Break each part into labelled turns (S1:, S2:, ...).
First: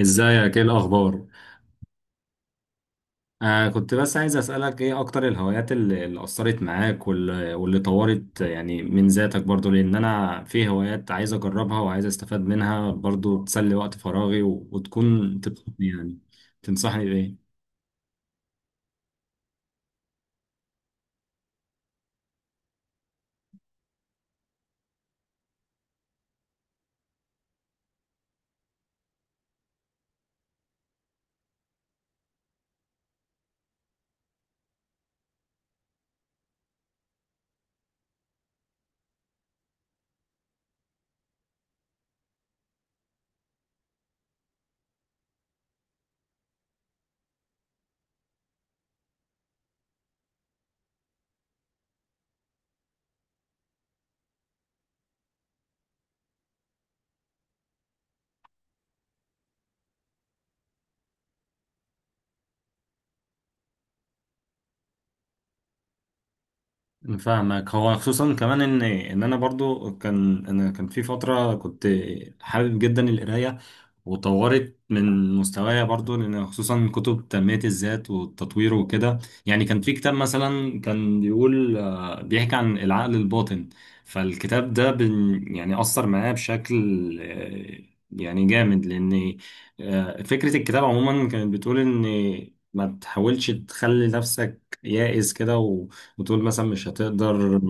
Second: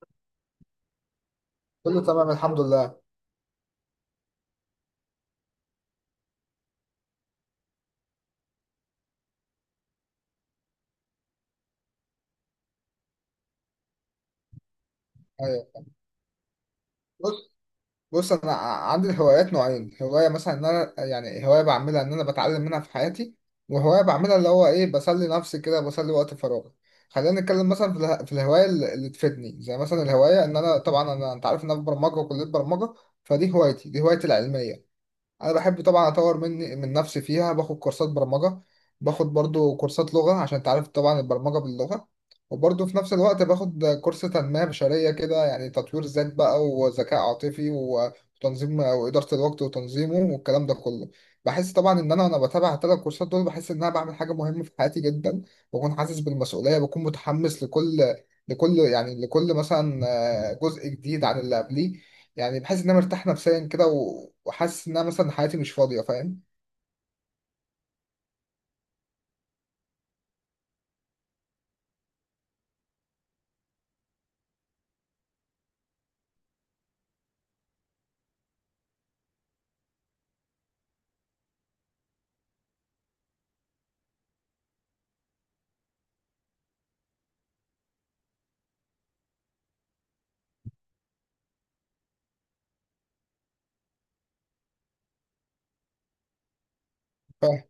S1: ازيك؟ ايه الاخبار؟
S2: كله تمام الحمد لله.
S1: كنت بس عايز اسالك ايه اكتر الهوايات اللي اثرت معاك، واللي طورت يعني من ذاتك برضو، لان انا في هوايات عايز اجربها وعايز استفاد منها برضو، تسلي وقت فراغي و... وتكون تبسطني
S2: ايوه.
S1: يعني. تنصحني بايه؟
S2: بص، بص، انا عندي هوايات نوعين. هوايه مثلا ان انا، يعني هوايه بعملها ان انا بتعلم منها في حياتي، وهوايه بعملها اللي هو ايه، بسلي نفسي كده، بسلي وقت فراغي. خلينا نتكلم مثلا في الهوايه اللي تفيدني، زي مثلا الهوايه ان انا، طبعا انا انت عارف ان انا في برمجه وكليه برمجه، فدي هوايتي، دي هوايتي العلميه. انا بحب طبعا اطور من نفسي فيها، باخد كورسات برمجه، باخد برضو كورسات لغه عشان انت عارف طبعا البرمجه باللغه. وبرضو في نفس الوقت باخد كورس تنميه بشريه كده، يعني تطوير ذات بقى، وذكاء عاطفي، وتنظيم واداره الوقت وتنظيمه، والكلام ده كله. بحس طبعا ان انا وانا بتابع الثلاث كورسات دول، بحس ان انا بعمل حاجه مهمه في حياتي جدا. بكون حاسس بالمسؤوليه، بكون متحمس لكل، لكل مثلا جزء جديد عن اللي قبليه. يعني بحس ان انا مرتاح نفسيا كده، وحاسس ان انا مثلا حياتي مش فاضيه، فاهم؟
S1: فاهمك، هو خصوصا كمان ان انا برضو كان في فتره كنت حابب جدا القرايه، وطورت من مستوايا برضو لان خصوصا كتب تنميه الذات والتطوير وكده. يعني كان في كتاب مثلا كان بيقول، بيحكي عن العقل الباطن. فالكتاب ده يعني اثر معايا بشكل، آه، يعني جامد، لان فكره الكتاب عموما كانت بتقول ان ما تحاولش تخلي نفسك يائس كده، وتقول مثلا مش هتقدر
S2: فاهم.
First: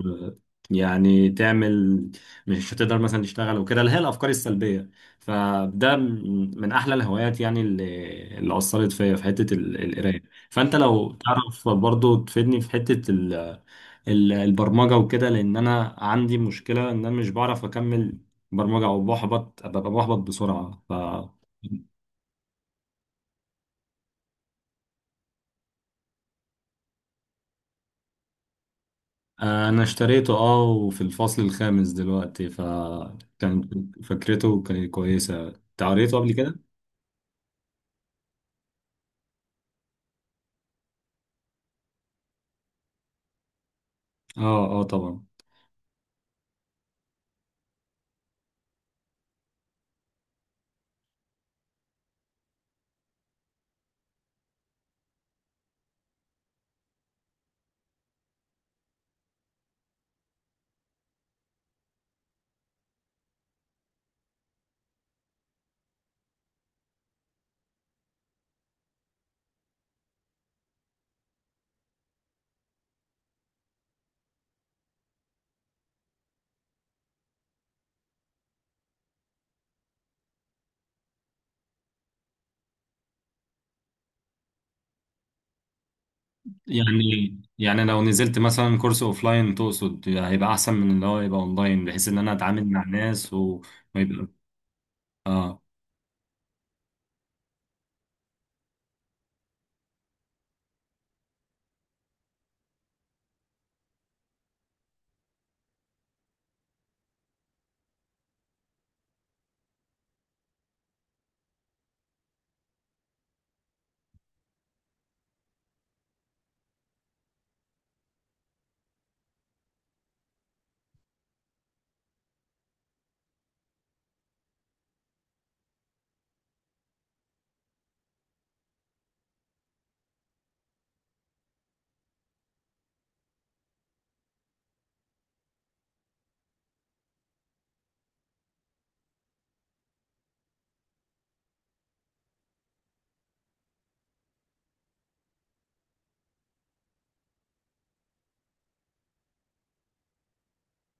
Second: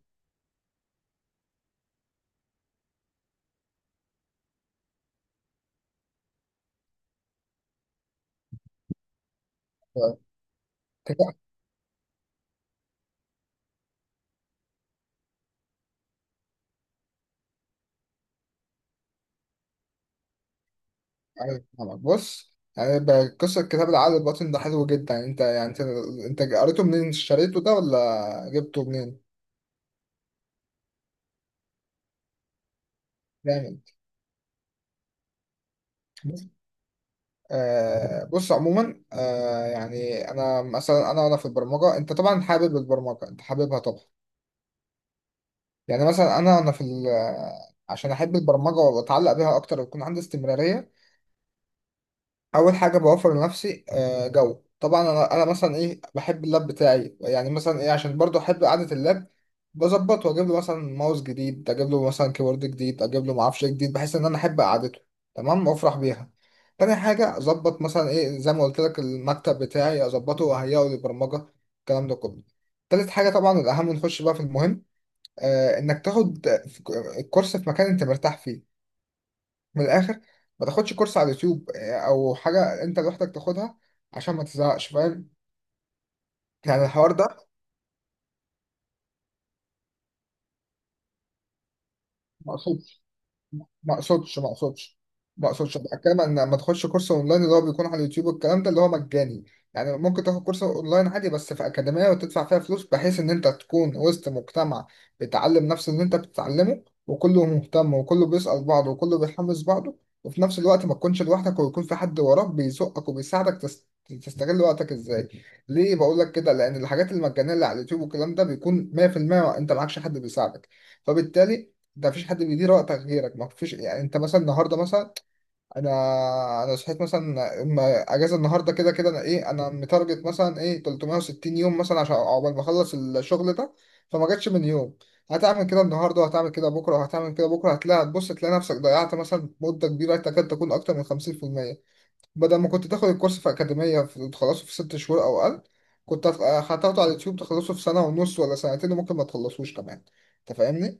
S1: يعني تعمل، مش هتقدر مثلا تشتغل وكده، اللي هي الافكار السلبيه. فده من احلى الهوايات، يعني اللي اثرت فيا في حته
S2: فاهم.
S1: القرايه. فانت لو
S2: كتاب-
S1: تعرف برضو تفيدني في حته البرمجة وكده، لأن أنا عندي مشكلة إن أنا مش بعرف أكمل برمجة، أو ببقى بحبط بسرعة. ف
S2: أيوة، فاهمك. بص، يعني قصه كتاب العقل الباطن ده حلو جدا. يعني انت، يعني انت قريته منين، اشتريته ده ولا جبته منين؟
S1: آه، انا اشتريته، وفي الفصل الخامس دلوقتي، فكان
S2: جامد.
S1: فكرته كانت كويسه. انت قريته قبل
S2: بص.
S1: كده؟
S2: بص عموما، يعني انا مثلا، انا وانا في البرمجه، انت طبعا حابب البرمجه، انت حاببها طبعا.
S1: اه، اه، طبعا.
S2: يعني مثلا انا عشان احب البرمجه واتعلق بيها اكتر ويكون عندي استمراريه، اول حاجه بوفر لنفسي جو. طبعا انا مثلا ايه، بحب اللاب بتاعي، يعني مثلا ايه، عشان برضو احب قعده اللاب، بظبطه واجيب له مثلا ماوس جديد، اجيب له مثلا كيبورد جديد، اجيب له معرفش إيه جديد، بحيث ان انا احب قعدته، تمام، وافرح بيها. تاني حاجه، اظبط مثلا ايه زي ما قلت لك المكتب بتاعي، اظبطه واهيئه للبرمجه، الكلام ده كله. تالت حاجه، طبعا الاهم، نخش بقى في المهم، انك تاخد كورس في مكان انت مرتاح فيه، من الاخر. ما تاخدش كورس على اليوتيوب او حاجه انت لوحدك تاخدها، عشان ما تزهقش، فاهم؟ يعني الحوار
S1: يعني
S2: ده
S1: لو نزلت مثلا كورس اوفلاين تقصد هيبقى احسن من اللي هو يبقى اونلاين، بحيث ان انا اتعامل مع
S2: مقصود.
S1: ناس وما
S2: ما
S1: يبقى
S2: اقصدش ما اقصدش ما
S1: اه.
S2: اقصدش بتكلم ان لما تخش كورس اونلاين اللي هو بيكون على اليوتيوب والكلام ده اللي هو مجاني. يعني ممكن تاخد كورس اونلاين عادي، بس في اكاديميه وتدفع فيها فلوس، بحيث ان انت تكون وسط مجتمع بيتعلم نفس اللي انت بتتعلمه، وكله مهتم، وكله بيسأل بعضه، وكله بيحمس بعضه، وفي نفس الوقت ما تكونش لوحدك، ويكون في حد وراك بيزقك وبيساعدك تستغل وقتك ازاي. ليه بقول لك كده؟ لان الحاجات المجانيه اللي على اليوتيوب والكلام ده بيكون 100% انت معكش حد بيساعدك. فبالتالي ده مفيش حد بيدير وقتك غيرك، ما فيش. يعني انت مثلا النهارده مثلا، انا انا صحيت مثلا، اما اجازه النهارده كده كده انا ايه، انا متارجت مثلا ايه 360 يوم مثلا عشان عقبال ما اخلص الشغل ده، فما جاتش من يوم هتعمل كده النهارده، وهتعمل كده بكره، وهتعمل كده بكره، هتلاقي، هتبص تلاقي نفسك ضيعت مثلا مده كبيره تكاد تكون اكتر من 50%. بدل ما كنت تاخد الكورس في اكاديميه تخلصه في 6 شهور او اقل، كنت هت- هتاخده على اليوتيوب تخلصه في سنه ونص ولا سنتين، وممكن ما تخلصوش كمان. انت فاهمني؟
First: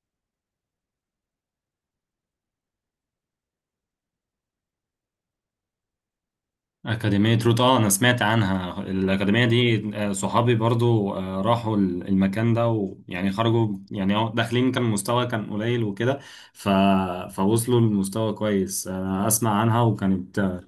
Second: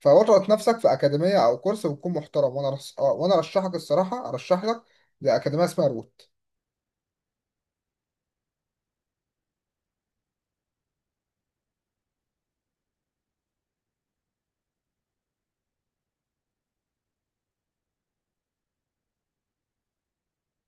S2: فاضغط نفسك في اكاديميه او كورس بتكون محترم، وانا رس... آه، وانا ارشحك، الصراحه ارشح لك زي اكاديميه اسمها روت.
S1: أكاديمية روت، اه، أنا سمعت عنها الأكاديمية دي، صحابي برضو راحوا المكان ده، ويعني خرجوا، يعني هو داخلين كان مستوى كان قليل وكده. ف... فوصلوا لمستوى كويس، أنا أسمع عنها، وكانت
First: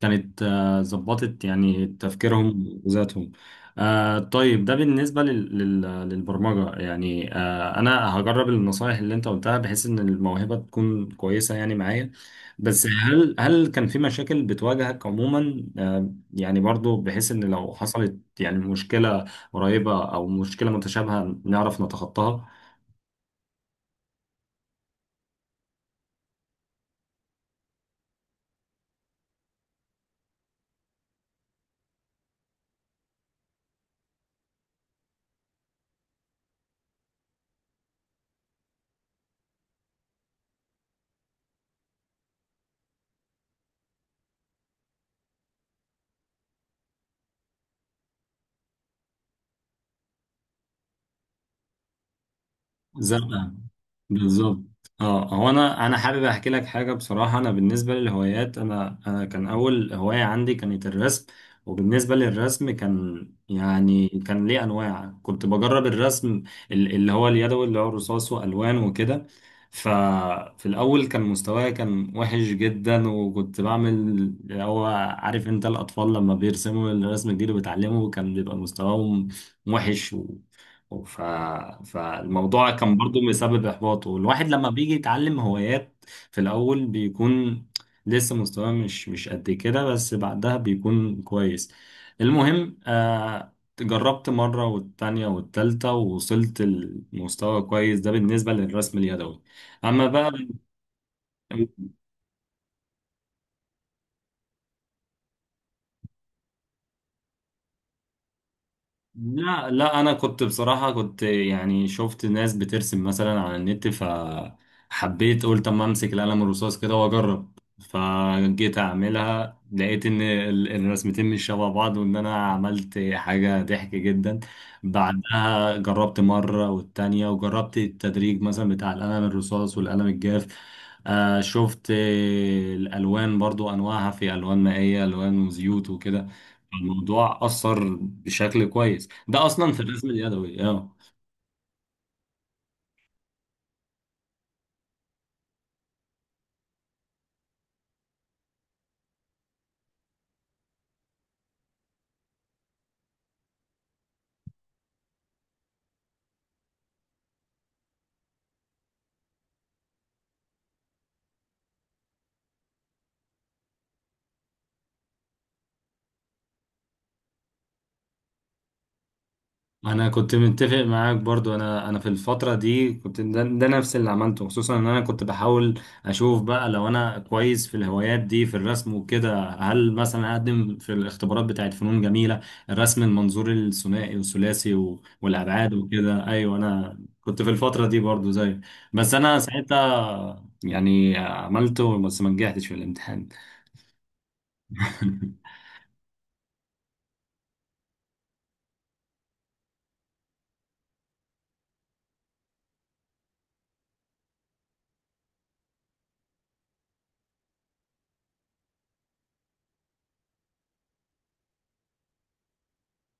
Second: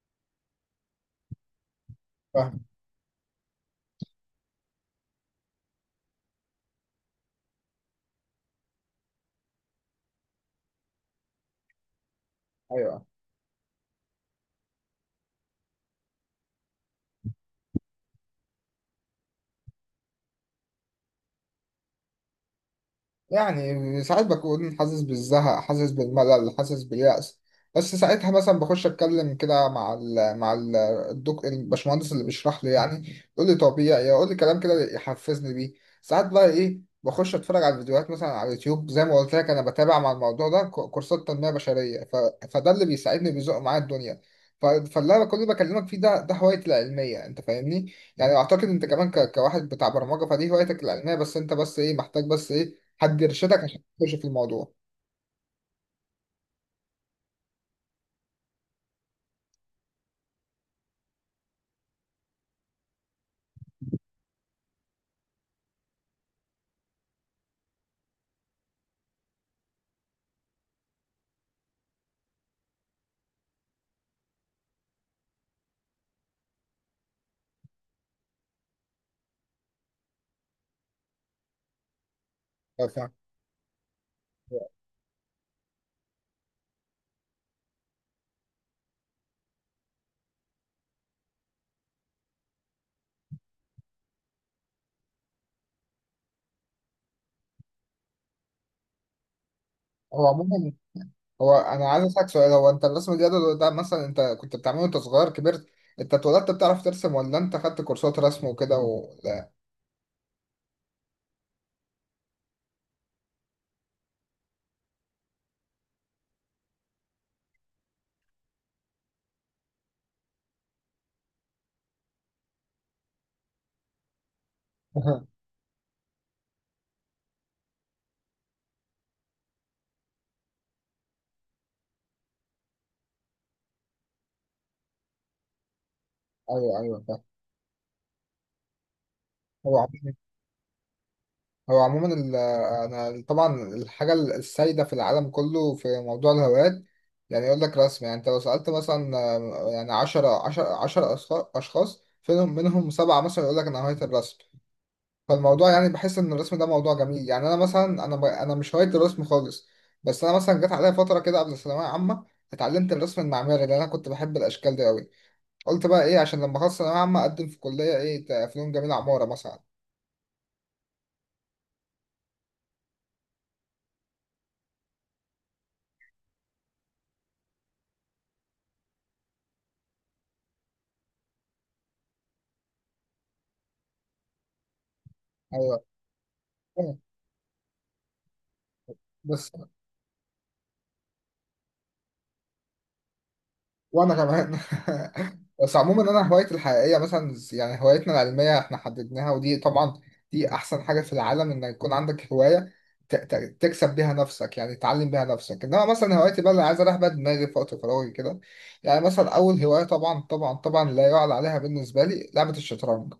S1: كانت ظبطت يعني
S2: فاهم.
S1: تفكيرهم وذاتهم. طيب، ده بالنسبة للبرمجة. يعني أنا هجرب النصائح اللي أنت قلتها، بحيث إن الموهبة تكون كويسة يعني معايا. بس
S2: ايوه،
S1: هل كان في مشاكل بتواجهك عموما، يعني برضو، بحيث إن لو حصلت يعني مشكلة قريبة أو مشكلة متشابهة نعرف نتخطاها؟
S2: يعني ساعات بكون حاسس بالزهق، حاسس بالملل، حاسس باليأس. بس ساعتها مثلا بخش اتكلم كده مع الدك الباشمهندس اللي بيشرح لي، يعني يقول لي طبيعي، يقول لي كلام كده يحفزني بيه. ساعات بقى ايه، بخش اتفرج على الفيديوهات مثلا على اليوتيوب زي ما قلت لك، انا بتابع مع الموضوع ده كورسات تنمية بشرية. فده اللي بيساعدني بيزق معايا الدنيا. فاللي انا كل بكلمك فيه ده، ده هوايتي العلمية، انت فاهمني؟ يعني اعتقد انت كمان كواحد بتاع برمجة، فدي هوايتك العلمية، بس انت بس ايه محتاج، بس ايه،
S1: زي
S2: حد يرشدك عشان تخش في
S1: بالظبط.
S2: الموضوع.
S1: اه، هو انا حابب احكي لك حاجه بصراحه. انا بالنسبه للهوايات، انا كان اول هوايه عندي كانت الرسم، وبالنسبه للرسم كان يعني كان ليه انواع، كنت بجرب الرسم اللي هو اليدوي، اللي هو رصاص والوان وكده. ففي الاول كان مستواي كان وحش جدا، وكنت بعمل اللي هو، عارف انت الاطفال لما بيرسموا الرسم الجديد وبيتعلموا كان بيبقى مستواهم وحش. ف... فالموضوع
S2: اه،
S1: كان
S2: فاهم.
S1: برضو مسبب إحباط، والواحد لما بيجي يتعلم هوايات في الأول بيكون لسه مستواه مش قد كده، بس بعدها بيكون كويس. المهم، جربت مرة والتانية والتالتة، ووصلت لمستوى كويس، ده بالنسبة للرسم اليدوي. أما
S2: هو
S1: بقى،
S2: عموما، انا عايز اسالك سؤال، هو انت الرسم الجدول ده مثلا انت كنت بتعمله وانت صغير كبرت، انت اتولدت بتعرف ترسم، ولا انت خدت كورسات رسم وكده لا.
S1: لا، لا، انا كنت بصراحة كنت يعني شفت ناس بترسم مثلا على النت، فحبيت، قلت اما امسك القلم الرصاص كده واجرب، فجيت اعملها لقيت ان الرسمتين مش شبه بعض، وان انا عملت حاجة ضحك جدا. بعدها جربت مرة والتانية، وجربت التدريج مثلا بتاع القلم الرصاص والقلم الجاف. آه، شفت الالوان برضو انواعها، في الوان مائية، الوان وزيوت وكده.
S2: ايوه، ايوه، فاهم.
S1: الموضوع أثر بشكل كويس، ده أصلا
S2: هو
S1: في الرسم
S2: عموما،
S1: اليدوي، اه.
S2: انا طبعا الحاجه السائده في العالم كله في موضوع الهوايات، يعني يقول لك رسم. يعني انت لو سالت مثلا يعني 10 10 10 اشخاص، فيهم منهم 7 مثلا يقول لك انا هوايه الرسم. فالموضوع يعني بحس ان الرسم ده موضوع جميل، يعني انا مثلا انا مش هوايه الرسم خالص. بس انا مثلا جت عليا فتره كده قبل الثانويه عامه، اتعلمت الرسم المعماري لان انا كنت بحب الاشكال دي قوي. قلت بقى ايه عشان لما اخلص ثانويه عامه اقدم في كليه ايه، فنون جميله، عماره مثلا.
S1: أنا كنت متفق معاك برضو، أنا في الفترة دي كنت ده نفس اللي عملته، خصوصا إن أنا كنت بحاول أشوف بقى لو أنا كويس في الهوايات دي في الرسم وكده، هل مثلا أقدم في الاختبارات بتاعت فنون جميلة، الرسم المنظور الثنائي والثلاثي و- والأبعاد
S2: ايوه،
S1: وكده. أيوه، أنا كنت في الفترة دي برضو زي، بس أنا
S2: بس
S1: ساعتها يعني عملته، بس ما نجحتش في الامتحان.
S2: وانا كمان. بس عموما، انا هوايتي الحقيقيه مثلا، يعني هوايتنا العلميه احنا حددناها، ودي طبعا دي احسن حاجه في العالم، ان يكون عندك هوايه تكسب بيها نفسك، يعني تعلم بيها نفسك. انما مثلا هوايتي بقى اللي عايز اريح بيها دماغي في وقت فراغي كده، يعني مثلا اول هوايه، طبعا طبعا طبعا لا يعلى عليها بالنسبه لي، لعبه الشطرنج.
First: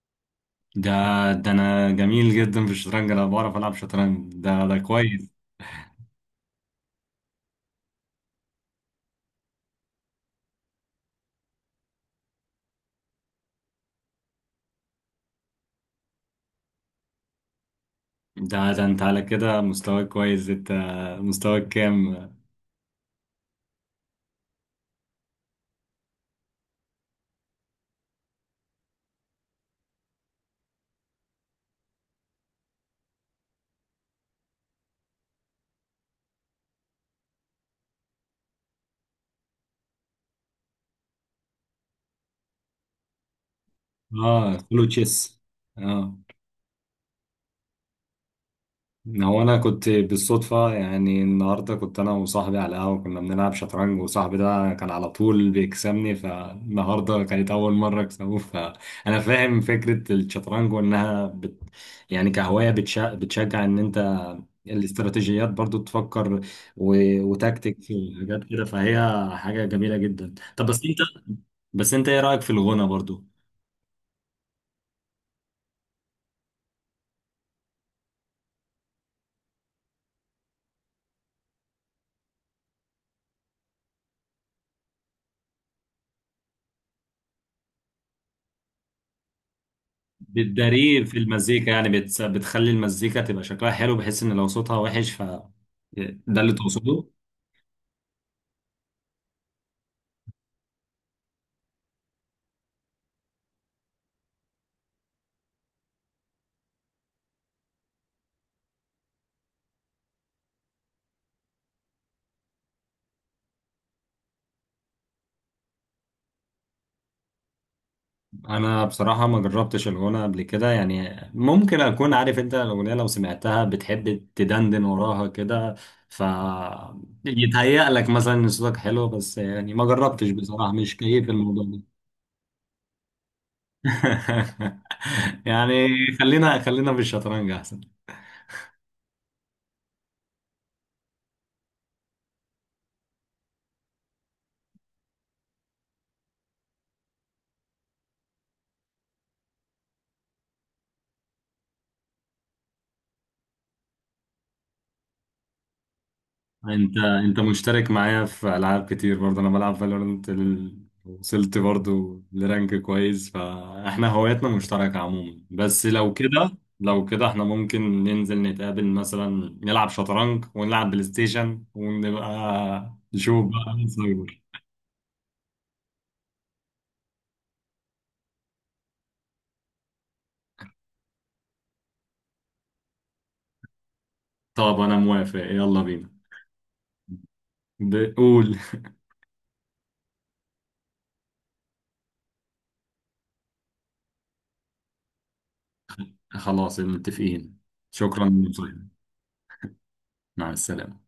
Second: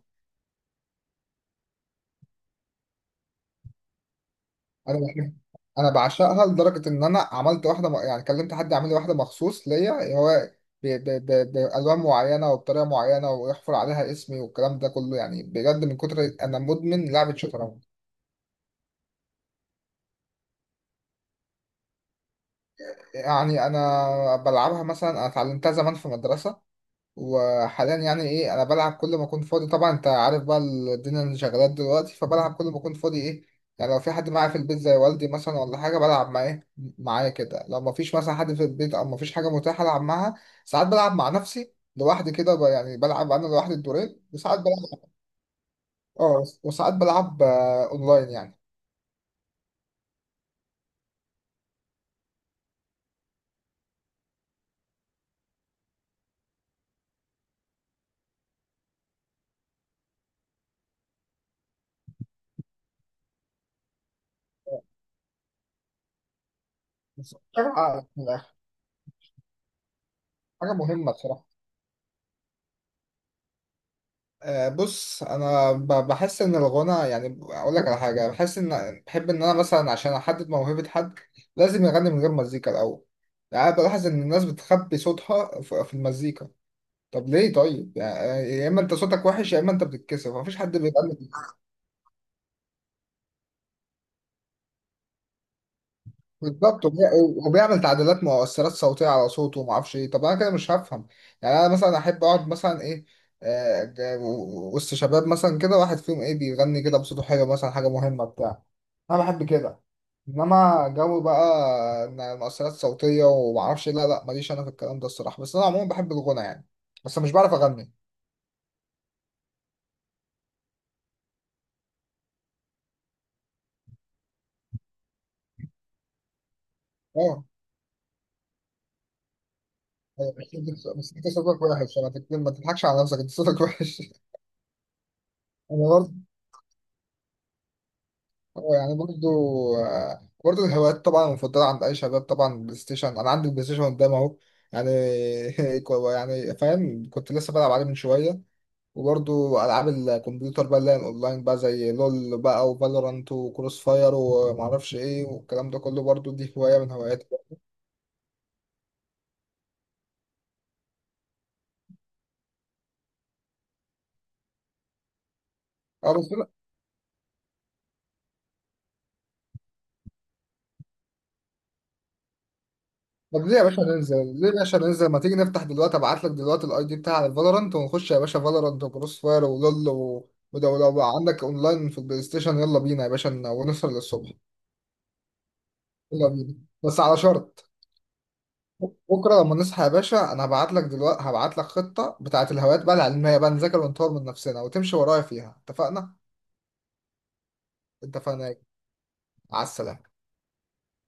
S1: ده ده انا جميل جدا في الشطرنج، انا بعرف العب شطرنج، ده
S2: انا
S1: كويس.
S2: بحب، انا بعشقها لدرجه ان انا عملت يعني كلمت حد يعمل لي واحده مخصوص ليا هو، بالوان معينه وبطريقه معينه، ويحفر عليها اسمي والكلام ده كله. يعني بجد من كتر مدمن لعبه شطرنج.
S1: ده انت على كده مستواك كويس انت. مستواك كام؟
S2: يعني انا بلعبها مثلا، انا اتعلمتها زمان في مدرسه، وحاليا يعني ايه، انا بلعب كل ما اكون فاضي. طبعا انت عارف بقى الدنيا اللي شغالات دلوقتي، فبلعب كل ما اكون فاضي ايه. يعني لو في حد معايا في البيت زي والدي مثلا ولا حاجه بلعب معاه معايا كده، لو ما فيش مثلا حد في البيت او ما فيش حاجه متاحه العب معاها، ساعات بلعب مع نفسي لوحدي كده، يعني بلعب انا لوحدي الدورين.
S1: اه،
S2: وساعات
S1: كله
S2: بلعب
S1: تشيس. اه،
S2: اه، وساعات بلعب اونلاين يعني.
S1: هو انا كنت بالصدفه، يعني النهارده كنت انا وصاحبي على القهوه، كنا بنلعب شطرنج، وصاحبي ده كان على طول بيكسبني، فالنهارده كانت اول مره اكسبه. فانا فاهم فكره الشطرنج، وانها يعني كهوايه بتشجع ان انت الاستراتيجيات برضو تفكر و...
S2: بس
S1: وتكتيك
S2: بلعب من
S1: وحاجات
S2: الآخر.
S1: كده، فهي حاجه جميله جدا. طب
S2: حاجه
S1: بس انت،
S2: مهمه بصراحه.
S1: ايه رايك في الغنى برضو؟
S2: بص، انا بحس ان الغنى، يعني اقول لك على حاجه، بحس ان بحب ان انا مثلا عشان احدد موهبه حد لازم يغني من غير مزيكا الاول. يعني بلاحظ ان الناس بتخبي صوتها في المزيكا. طب ليه؟ طيب يعني يا اما انت صوتك وحش، يا اما انت بتتكسف، مفيش حد
S1: بتداريه في
S2: بيغني
S1: المزيكا، يعني بتخلي المزيكا تبقى شكلها حلو، بحيث ان لو صوتها وحش ف، ده اللي
S2: بالظبط.
S1: تقصده؟
S2: وبيعمل تعديلات مؤثرات صوتيه على صوته وما اعرفش ايه، طب انا كده مش هفهم. يعني انا مثلا احب اقعد مثلا ايه، آه، ج- وسط شباب مثلا كده، واحد فيهم ايه بيغني كده بصوته حلو مثلا، حاجه مهمه بتاع، انا بحب كده. انما جو بقى إن مؤثرات صوتيه وما اعرفش إيه، لا لا، ماليش انا في الكلام ده الصراحه. بس انا عموما بحب الغنى، يعني بس مش بعرف اغني.
S1: انا بصراحة ما جربتش الغنى قبل كده، يعني ممكن اكون، عارف انت الاغنية لو سمعتها بتحب تدندن وراها كده، ف
S2: اه.
S1: يتهيأ لك مثلا ان صوتك حلو، بس يعني ما جربتش
S2: بس انت
S1: بصراحة، مش
S2: بس أنت
S1: كيف
S2: صوتك
S1: الموضوع ده.
S2: وحش، انا، ما تضحكش على نفسك، انت صوتك وحش.
S1: يعني
S2: انا برضه.
S1: خلينا خلينا في الشطرنج.
S2: هو يعني برضو، برضو الهوايات طبعا المفضلة عند أي شباب، طبعا بلاي ستيشن، أنا عندي بلاي ستيشن قدام أهو، يعني. يعني فاهم، كنت لسه بلعب عليه من شوية. وبرضو ألعاب الكمبيوتر بقى اللي هي الأونلاين بقى، زي لول بقى، وفالورانت، وكروس فاير، ومعرفش إيه، والكلام ده كله برضو دي هواية من
S1: انت
S2: هواياتي.
S1: انت مشترك معايا في العاب كتير برضه، انا بلعب فالورنت وصلت برضه لرانك كويس، فاحنا هواياتنا مشتركة عموما. بس لو كده، احنا ممكن ننزل نتقابل مثلا، نلعب شطرنج ونلعب بلاي ستيشن ونبقى
S2: طب
S1: نشوف
S2: ليه يا
S1: بقى
S2: باشا
S1: مين
S2: ننزل؟
S1: سايبر.
S2: ليه يا باشا ننزل؟ ما تيجي نفتح دلوقتي، ابعت لك دلوقتي الاي دي بتاع الفالورانت ونخش يا باشا فالورانت، وكروس فاير، ولول، ولو بقى عندك اونلاين في البلاي ستيشن، يلا بينا يا باشا، ونسهر للصبح.
S1: طب انا موافق، يلا بينا.
S2: يلا بينا، بس على شرط،
S1: بقول،
S2: بكره لما نصحى يا باشا، انا هبعت لك دلوقتي، هبعت لك خطه بتاعه الهوايات بقى العلميه بقى، نذاكر ونطور من نفسنا وتمشي ورايا فيها، اتفقنا؟
S1: خلاص متفقين. شكرا
S2: اتفقنا.
S1: للمشاهدة.
S2: على السلامه.
S1: مع السلامة.